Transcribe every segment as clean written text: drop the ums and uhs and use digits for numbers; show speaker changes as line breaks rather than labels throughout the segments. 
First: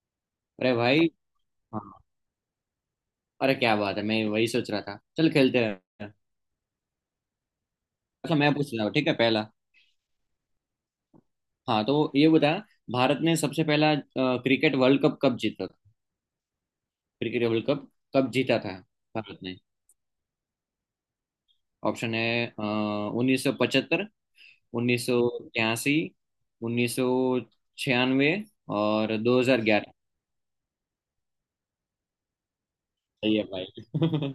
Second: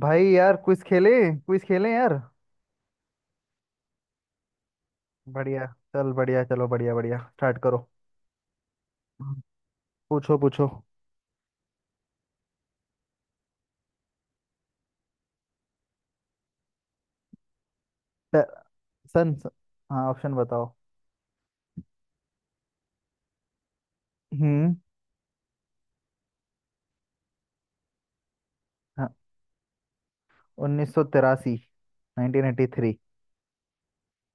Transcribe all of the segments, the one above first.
भाई यार
अरे
क्विज
भाई।
खेले। क्विज
हाँ।
खेले यार।
अरे क्या बात है, मैं वही सोच रहा था, चल
बढ़िया।
खेलते हैं।
चल बढ़िया चलो बढ़िया बढ़िया स्टार्ट करो।
अच्छा, मैं पूछ रहा हूँ, ठीक है,
हम्म।
पहला।
पूछो पूछो।
हाँ तो ये बता, भारत ने सबसे पहला क्रिकेट वर्ल्ड कप कब जीता था? क्रिकेट वर्ल्ड कप कब
प-
जीता था?
सन
भारत
स-
ने।
हाँ ऑप्शन बताओ।
ऑप्शन है, 1975,
हम्म
1983, 1996
हाँ
और 2011।
1983। 1983।
सही है भाई।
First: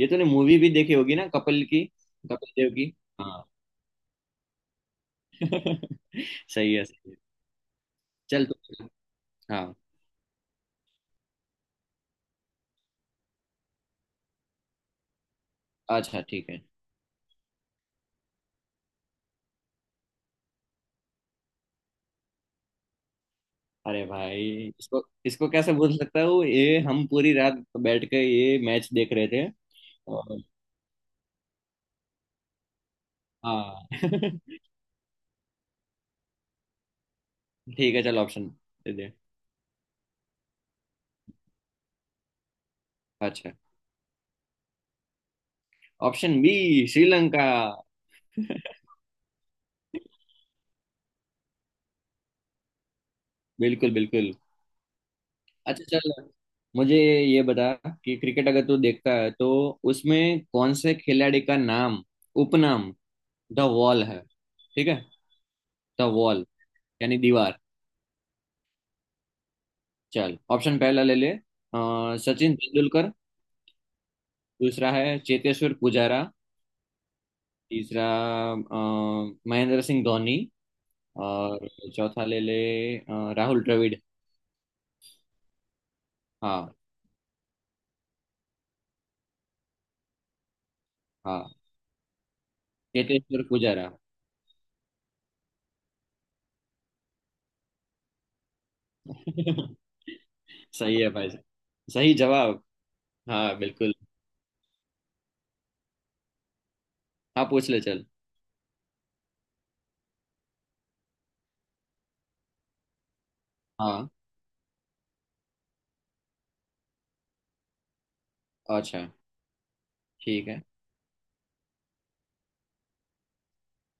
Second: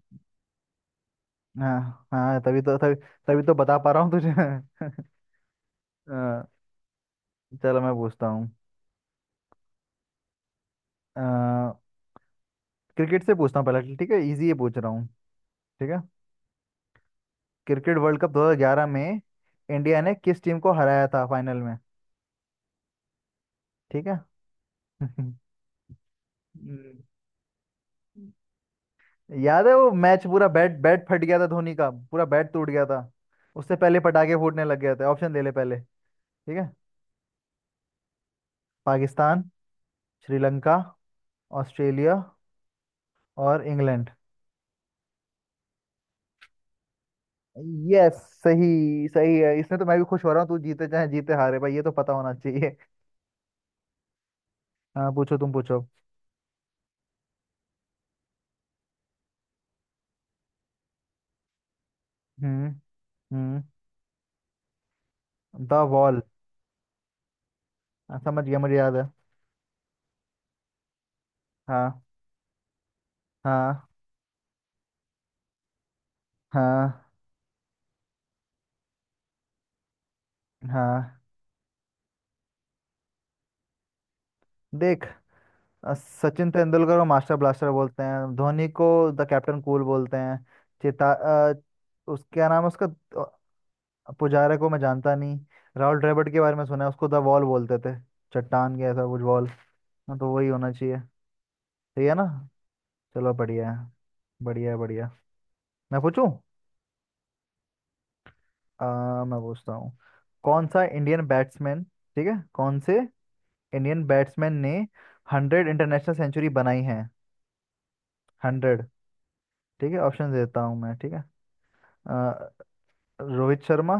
ये तूने मूवी भी देखी होगी ना, कपिल की?
हाँ हाँ,
कपिल देव की।
तभी
हाँ।
तो बता पा रहा हूँ तुझे। अ,
सही है, सही है।
चलो मैं पूछता
चल
हूँ।
तू। हाँ।
अ, क्रिकेट से पूछता हूँ पहले, ठीक है, इजी ये पूछ रहा हूँ, ठीक है।
अच्छा ठीक है।
क्रिकेट वर्ल्ड कप 2011 में इंडिया ने किस टीम को हराया था फाइनल में?
अरे
ठीक है।
भाई, इसको इसको कैसे भूल सकता हूँ, ये
हम्म।
हम पूरी रात बैठ के ये मैच देख रहे थे।
याद है वो मैच,
और
पूरा बैट बैट फट गया था धोनी का, पूरा बैट टूट गया था।
हाँ।
उससे पहले पटाखे फूटने लग गए थे। ऑप्शन ले ले पहले, ठीक है।
ठीक है, चल ऑप्शन दे दे।
पाकिस्तान, श्रीलंका, ऑस्ट्रेलिया
अच्छा।
और England.
Option B, Sri Lanka.
Yes. सही, सही है। इसमें तो मैं भी खुश हो रहा हूँ। तू जीते चाहे जीते हारे भाई, ये तो पता होना चाहिए।
बिल्कुल बिल्कुल।
हाँ पूछो, तुम पूछो।
अच्छा चल, मुझे ये बता कि क्रिकेट अगर तू देखता है, तो उसमें कौन से खिलाड़ी का नाम,
हम्म।
उपनाम द
हम्म।
वॉल है? ठीक है।
The
the
wall.
वॉल यानी दीवार।
हाँ, समझ गया, मुझे याद है।
चल ऑप्शन पहला ले ले।
हाँ।
सचिन तेंदुलकर।
हाँ।
दूसरा है चेतेश्वर पुजारा।
हाँ।
तीसरा, अ, महेंद्र सिंह धोनी।
हाँ।
और चौथा ले ले, राहुल द्रविड़।
देख, सचिन
हाँ
तेंदुलकर को मास्टर ब्लास्टर बोलते हैं, धोनी को द कैप्टन कूल बोलते हैं। चेता, अ,
हाँ,
उस क्या नाम है उसका,
चेतेश्वर पुजारा।
अ, पुजारा को मैं जानता नहीं। राहुल द्रविड़ के बारे में सुना है, उसको द वॉल बोलते थे, चट्टान के ऐसा कुछ वॉल। हाँ तो वही होना चाहिए।
सही है भाई।
सही
सही
है ना?
जवाब।
चलो
हाँ
बढ़िया है।
बिल्कुल।
बढ़िया है बढ़िया। मैं पूछूं।
हाँ पूछ ले चल।
मैं पूछता हूँ। कौन से इंडियन
हाँ।
बैट्समैन ने 100 इंटरनेशनल सेंचुरी बनाई है? 100।
अच्छा
ठीक है, ऑप्शन
ठीक
देता
है।
हूँ मैं, ठीक है। रोहित शर्मा,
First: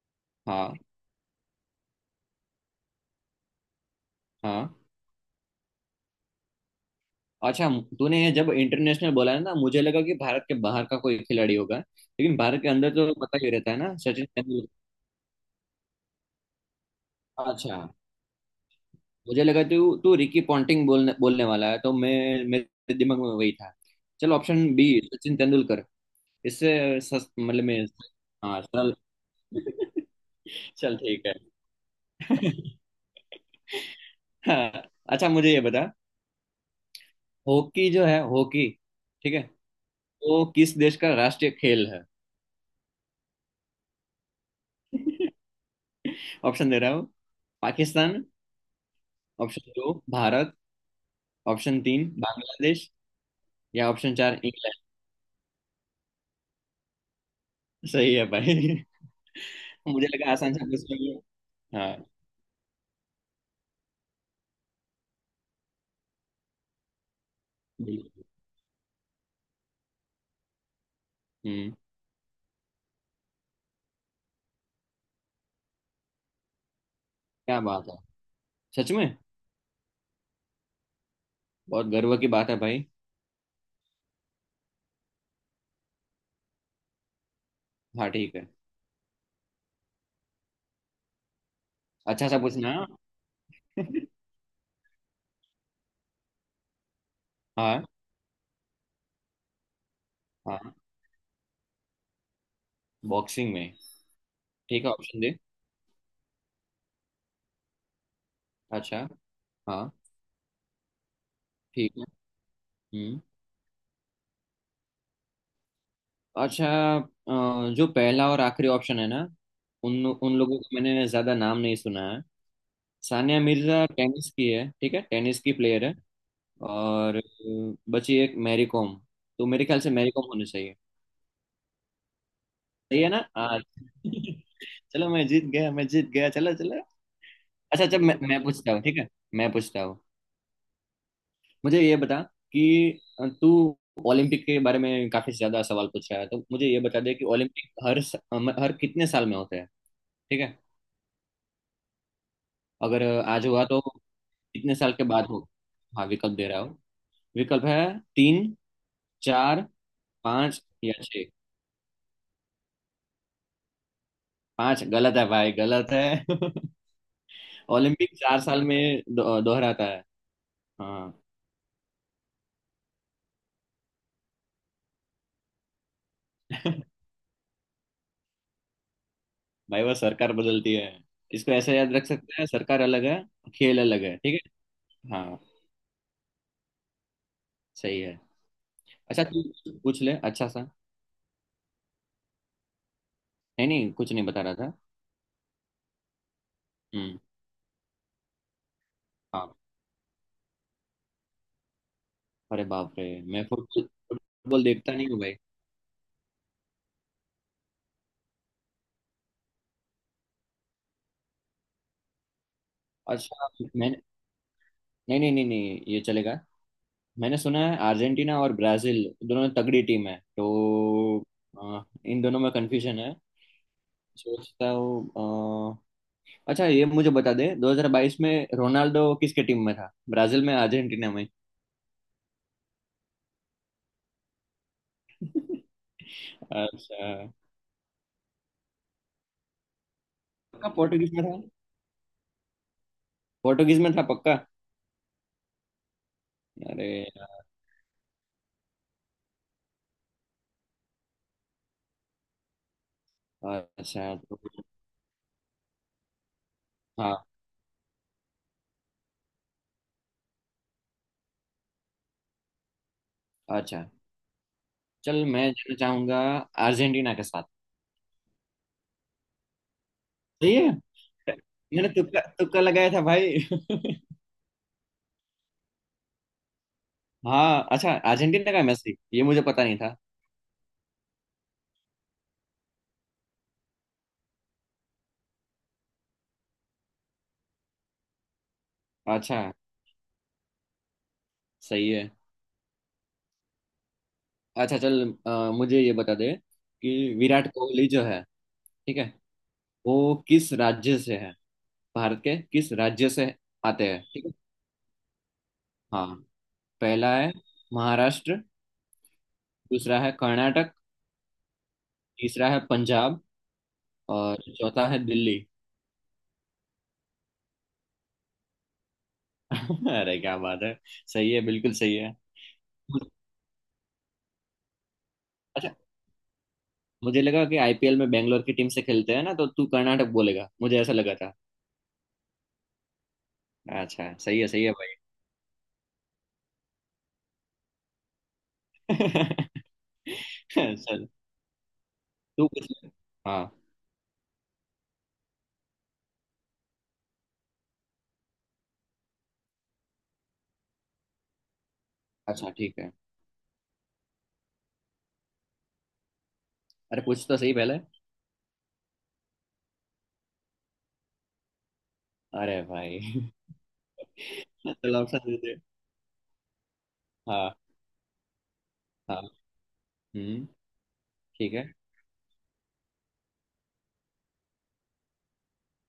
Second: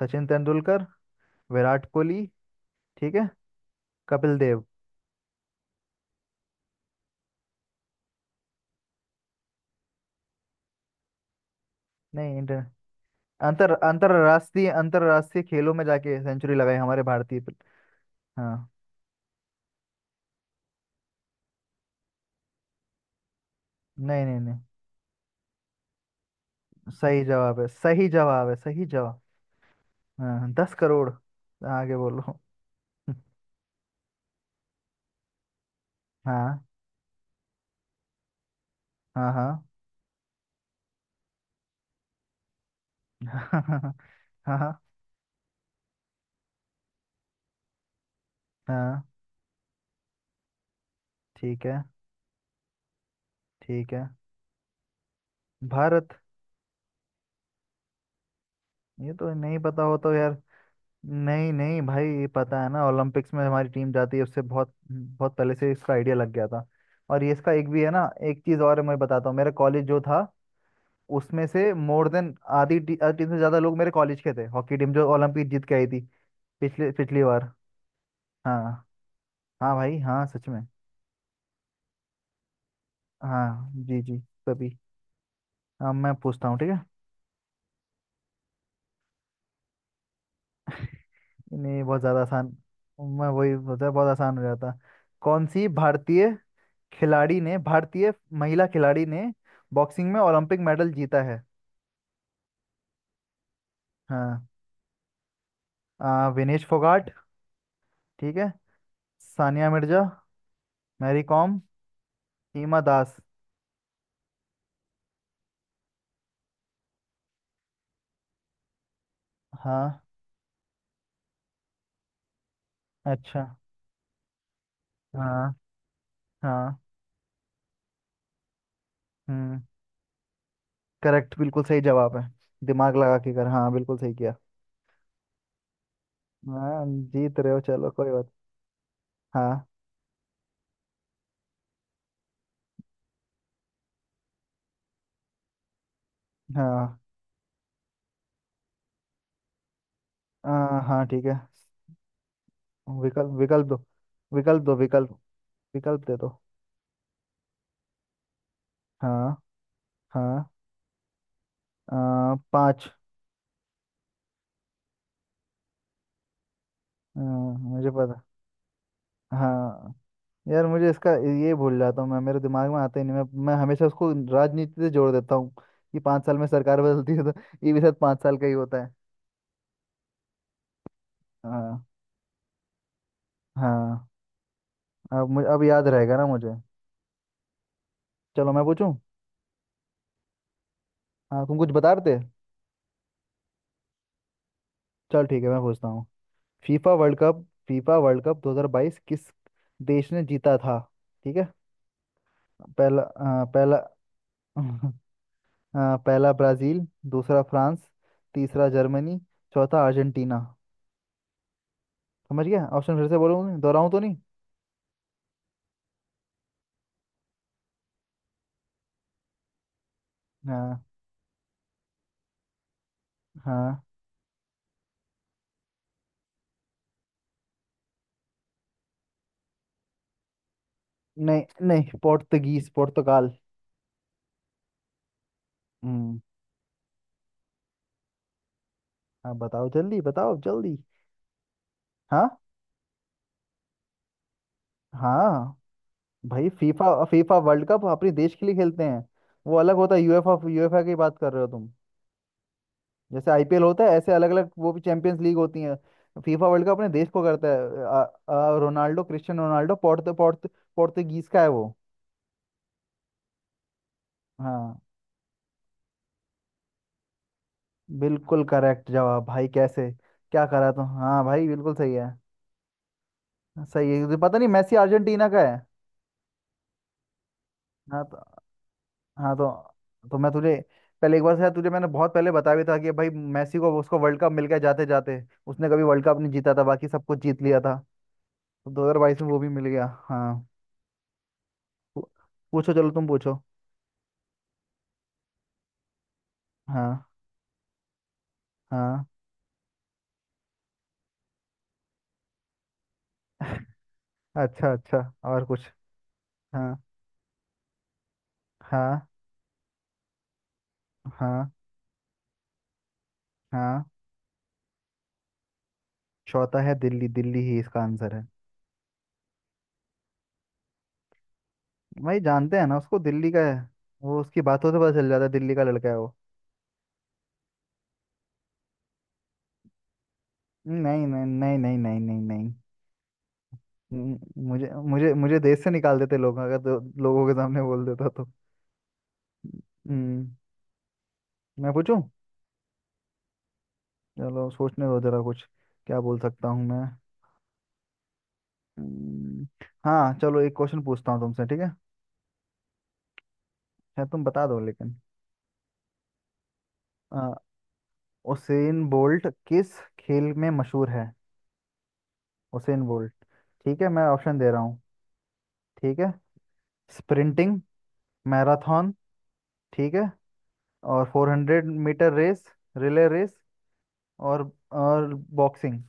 सचिन
हाँ
तेंदुलकर, विराट कोहली, ठीक है, कपिल देव।
हाँ। अच्छा, तूने ये जब इंटरनेशनल बोला है ना, मुझे लगा कि भारत के बाहर का कोई खिलाड़ी होगा,
नहीं,
लेकिन भारत
इंटर
के अंदर तो पता ही रहता
अंतर
है ना, सचिन तेंदुलकर।
अंतरराष्ट्रीय अंतरराष्ट्रीय खेलों में जाके सेंचुरी लगाई हमारे भारतीय।
अच्छा,
हाँ।
मुझे लगा तू तू रिकी पॉन्टिंग बोलने बोलने वाला है, तो मैं, मेरे दिमाग में वही था।
नहीं
चल
नहीं नहीं।
Option B, Sachin Tendulkar.
सही जवाब
मतलब
है,
मैं।
सही जवाब है,
हाँ
सही
सरल।
जवाब। हाँ। हाँ, दस
चल
करोड़
ठीक है।
आगे बोलो।
हाँ। अच्छा, मुझे ये बता,
हाँ।
हॉकी जो है, हॉकी,
हाँ।
ठीक है,
हाँ।
वो किस देश का राष्ट्रीय खेल है?
हाँ। हाँ।
ऑप्शन दे रहा हूँ। पाकिस्तान।
हाँ।
ऑप्शन दो, भारत।
ठीक
ऑप्शन
है।
तीन, बांग्लादेश। या
ठीक है।
ऑप्शन चार, इंग्लैंड।
भारत।
सही है भाई।
ये तो नहीं पता हो
मुझे
तो
लगा
यार।
आसान सा प्रश्न है।
नहीं नहीं
हाँ
भाई, ये पता है ना, ओलंपिक्स में हमारी टीम जाती है उससे बहुत बहुत पहले से इसका आइडिया लग गया था। और ये इसका एक भी है ना।
बिल्कुल।
एक चीज़ और मैं बताता हूँ, मेरा कॉलेज जो था, उसमें से
हम्म।
मोर देन आधी टीम से ज़्यादा लोग मेरे कॉलेज के थे, हॉकी टीम जो ओलंपिक जीत के आई थी पिछले पिछली बार।
क्या बात है?
हाँ।
सच में?
हाँ भाई, हाँ सच में।
बहुत गर्व की बात है भाई।
हाँ जी जी। कभी। हाँ मैं पूछता हूँ, ठीक है।
हाँ ठीक है।
नहीं, बहुत ज़्यादा
अच्छा सा
आसान।
पूछना,
मैं वही
हाँ।
सोचा, बहुत आसान हो जाता। कौन सी भारतीय खिलाड़ी ने
हाँ
भारतीय महिला खिलाड़ी ने बॉक्सिंग में ओलंपिक
हाँ।
मेडल जीता है?
बॉक्सिंग में,
हाँ।
ठीक है। ऑप्शन दे।
विनेश फोगाट, ठीक है,
अच्छा।
सानिया
हाँ।
मिर्जा, मैरी कॉम,
ठीक है।
हिमा दास।
हम्म। अच्छा, जो पहला और आखिरी ऑप्शन है ना,
हाँ।
उन उन लोगों का मैंने ज्यादा नाम नहीं सुना है। सानिया
अच्छा।
मिर्जा टेनिस की है, ठीक है, टेनिस की
हाँ।
प्लेयर है।
हाँ।
और बची एक मैरी कॉम। तो
हम्म।
मेरे ख्याल से मैरी कॉम होनी चाहिए।
करेक्ट, बिल्कुल सही जवाब है। दिमाग
सही है
लगा
ना?
के कर,
हाँ।
हाँ बिल्कुल सही किया।
चलो मैं जीत गया, मैं जीत गया, चलो चलो।
हाँ जीत रहे हो,
अच्छा
चलो
अच्छा,
कोई
मैं
बात।
मैं पूछता हूँ, ठीक है। मैं
हाँ।
पूछता हूँ। मुझे ये बता, कि तू ओलंपिक के बारे में काफी ज्यादा सवाल पूछ रहा है, तो मुझे ये
हाँ।
बता दे कि ओलंपिक हर हर कितने साल में होते हैं? ठीक है,
हाँ ठीक है।
अगर
विकल्प
आज हुआ
विकल्प दो
तो
विकल्प दो
कितने साल के
विकल्प
बाद हो?
विकल्प
हाँ
दे दो।
विकल्प दे रहा हूँ। विकल्प है, तीन,
हाँ।
चार,
हाँ।
पाँच या छः।
पाँच।
पाँच गलत है भाई, गलत है।
हाँ, मुझे
ओलंपिक
पता।
4 साल में दोहराता
हाँ
है।
यार मुझे इसका,
हाँ।
ये भूल जाता हूँ मैं, मेरे दिमाग में आता ही नहीं। मैं हमेशा उसको राजनीति से जोड़ देता हूँ कि 5 साल में सरकार बदलती है, तो ये भी शायद 5 साल का ही होता है।
भाई वो सरकार बदलती है। इसको ऐसा
हाँ।
याद रख सकते हैं, सरकार अलग है, खेल अलग
हाँ।
है, ठीक है।
अब
हाँ
मुझे, अब याद रहेगा ना मुझे।
सही है।
चलो मैं पूछूं।
अच्छा तू पूछ ले, अच्छा सा।
हाँ तुम कुछ बता रहे थे।
नहीं नहीं, कुछ नहीं बता रहा था।
चल ठीक है मैं पूछता हूँ।
हम्म।
फीफा वर्ल्ड कप 2022 किस
हाँ।
देश ने जीता था? ठीक है।
अरे बाप
पहला,
रे।
अ,
मैं
पहला
फुटबॉल फुटबॉल
अ,
देखता नहीं हूँ भाई।
पहला ब्राज़ील, दूसरा फ्रांस, तीसरा जर्मनी, चौथा अर्जेंटीना। समझ गया। ऑप्शन फिर से
अच्छा।
बोलूँ, दोहराऊँ तो
मैंने,
नहीं।
नहीं नहीं नहीं नहीं, ये चलेगा। मैंने सुना है अर्जेंटीना और ब्राजील दोनों तगड़ी टीम है,
हाँ।
तो इन दोनों में कंफ्यूजन है।
हाँ,
सोचता हूँ। अ, अच्छा ये मुझे बता दे, 2022 में रोनाल्डो किसके टीम में था, ब्राजील में, अर्जेंटीना में?
नहीं नहीं, पोर्तुगीज, पुर्तगाल। हम्म।
अच्छा।
हाँ बताओ जल्दी, बताओ
पक्का
जल्दी।
पोर्टुगीज में था?
हाँ।
पोर्टुगीज में था पक्का।
हाँ। भाई
अरे
फीफा फीफा
यार।
वर्ल्ड कप अपने देश के लिए खेलते हैं, वो अलग होता है। यूएफा यूएफा की बात कर रहे हो तुम। जैसे आईपीएल होता है, ऐसे
अच्छा
अलग
तो
अलग, वो भी चैंपियंस लीग होती है। फीफा वर्ल्ड कप अपने देश को
हाँ।
करता है। आ, आ, रोनाल्डो क्रिस्टियानो रोनाल्डो पोर्त पोर्त पोर्तुगीज का है वो।
अच्छा
हाँ।
चल, मैं जाना चाहूंगा अर्जेंटीना के साथ।
बिल्कुल करेक्ट जवाब भाई, कैसे क्या
सही
करा
है।
तुम, हाँ भाई बिल्कुल
मैंने
सही है।
तुक्का तुक्का लगाया था भाई।
सही है, पता नहीं, मेसी अर्जेंटीना का है।
हाँ। अच्छा,
हाँ तो
अर्जेंटीना का मैच थी, ये
हाँ
मुझे पता नहीं था।
तो मैं तुझे पहले एक बार शायद तुझे मैंने बहुत पहले बताया भी था कि भाई मेसी को, उसको वर्ल्ड कप मिल गया जाते जाते। उसने कभी वर्ल्ड कप नहीं जीता था, बाकी सब कुछ जीत लिया था। तो 2022 में वो
अच्छा।
भी मिल गया। हाँ।
सही
पू-
है।
पूछो चलो, तुम पूछो।
अच्छा चल, मुझे ये बता दे
हाँ।
कि विराट कोहली जो है, ठीक है,
हाँ।
वो किस राज्य से है, भारत के किस राज्य से आते हैं, ठीक है।
अच्छा अच्छा। और कुछ?
हाँ।
हाँ।
पहला है महाराष्ट्र।
हाँ।
दूसरा है कर्नाटक।
हाँ।
तीसरा है पंजाब।
हाँ।
और चौथा है दिल्ली।
चौथा है दिल्ली, दिल्ली ही इसका आंसर है।
अरे क्या बात है, सही है, बिल्कुल सही है।
भाई जानते हैं ना उसको, दिल्ली का है वो। उसकी बातों से पता चल जाता है, दिल्ली का
अच्छा,
लड़का है वो।
मुझे लगा कि आईपीएल में बेंगलोर की टीम से खेलते हैं ना, तो तू कर्नाटक बोलेगा, मुझे ऐसा
नहीं
लगा
नहीं
था।
नहीं नहीं नहीं नहीं नहीं।
अच्छा
हम्म,
सही है, सही
मुझे
है
मुझे मुझे देश से निकाल देते लोग अगर, तो लोगों के सामने बोल देता तो।
भाई।
हम्म,
चल
मैं पूछूं।
तू पूछ ले। हाँ।
चलो सोचने दो जरा कुछ, क्या बोल सकता हूँ मैं। हम्म, हाँ चलो एक क्वेश्चन पूछता हूँ तुमसे, ठीक है।
अच्छा ठीक है।
शायद तुम बता दो लेकिन।
अरे पूछ
आ,
तो सही पहले।
उसेन बोल्ट किस खेल में मशहूर है?
अरे
उसेन
भाई।
बोल्ट। ठीक है, मैं ऑप्शन दे रहा हूँ,
चल ऑप्शन दे दे।
ठीक है।
हाँ
स्प्रिंटिंग, मैराथन,
हाँ।
ठीक है,
हम्म।
और फोर
ठीक है।
Hundred metre race, relay race, और और बॉक्सिंग।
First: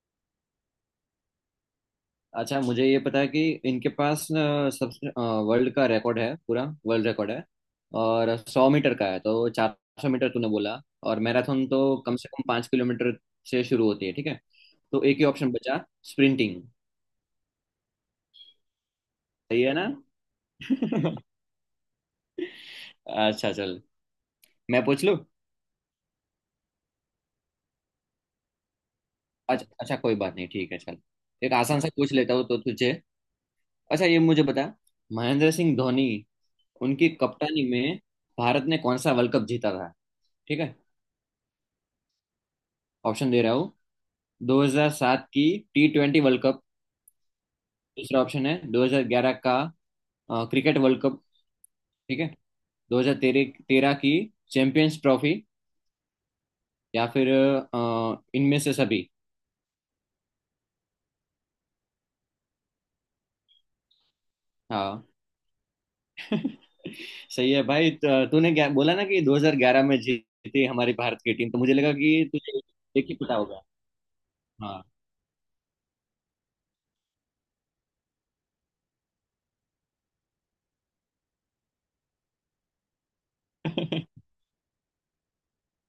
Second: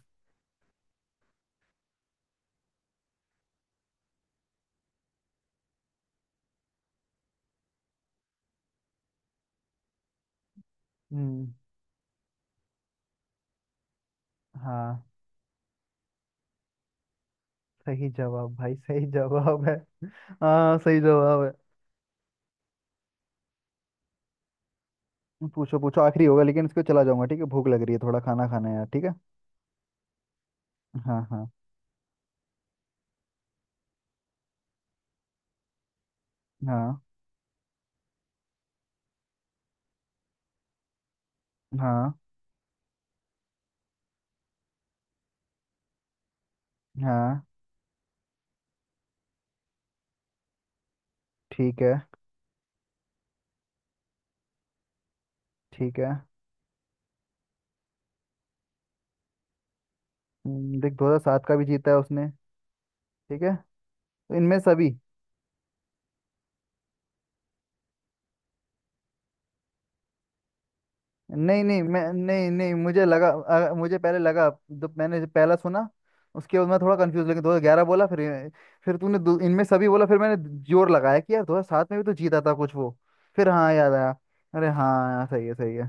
अच्छा, मुझे ये पता है कि इनके पास न, सबसे, वर्ल्ड का रिकॉर्ड है, पूरा वर्ल्ड रिकॉर्ड है। और 100 मीटर का है, तो 400 मीटर तूने बोला। और
हम्म।
मैराथन तो कम से कम 5 किलोमीटर से शुरू होती है, ठीक है। तो
हाँ
एक ही ऑप्शन बचा, स्प्रिंटिंग।
सही जवाब भाई, सही
सही
जवाब
है
है।
ना?
हाँ सही जवाब है।
अच्छा चल मैं पूछ लूँ।
पूछो पूछो, आखिरी होगा लेकिन, इसको चला जाऊंगा, ठीक है, भूख लग रही है, थोड़ा खाना खाना है यार, ठीक है।
अच्छा अच्छा, कोई बात नहीं, ठीक है चल।
हाँ हाँ।
एक आसान सा पूछ लेता हूँ तो तुझे। अच्छा ये मुझे बता, महेंद्र सिंह धोनी
हाँ।
उनकी कप्तानी में भारत ने कौन सा वर्ल्ड कप जीता था, ठीक है।
हाँ।
ऑप्शन दे रहा हूँ। 2007 की T20 वर्ल्ड कप।
हाँ।
दूसरा ऑप्शन है 2011 का क्रिकेट वर्ल्ड कप,
ठीक है।
ठीक है। 2013 तेरह तेरह की चैंपियंस ट्रॉफी।
ठीक है।
या फिर इनमें से सभी।
देख, 2007 का भी जीता है उसने, ठीक है, तो इनमें सभी।
हाँ। सही है भाई। तूने क्या बोला ना कि 2011 में जीती हमारी भारत की टीम, तो
नहीं
मुझे
नहीं,
लगा कि तुझे
मुझे
एक ही
लगा,
पता होगा।
मुझे पहले लगा,
हाँ।
जब मैंने, जब पहला सुना, उसके बाद मैं थोड़ा कंफ्यूज, लेकिन 2011 बोला, फिर तूने इनमें सभी बोला, फिर मैंने जोर लगाया कि यार 2007 में भी तो जीता था कुछ वो, फिर हाँ याद आया। अरे हाँ यार सही है, सही है।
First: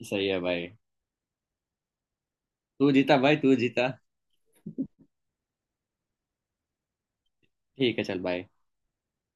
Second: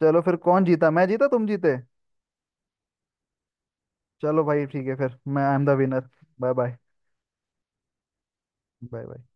चलो
सही
फिर,
है
कौन
भाई,
जीता, मैं जीता तुम जीते।
तू जीता भाई, तू जीता।
चलो भाई ठीक है फिर, मैं I am the winner. Bye bye.
ठीक है चल भाई।
Bye bye.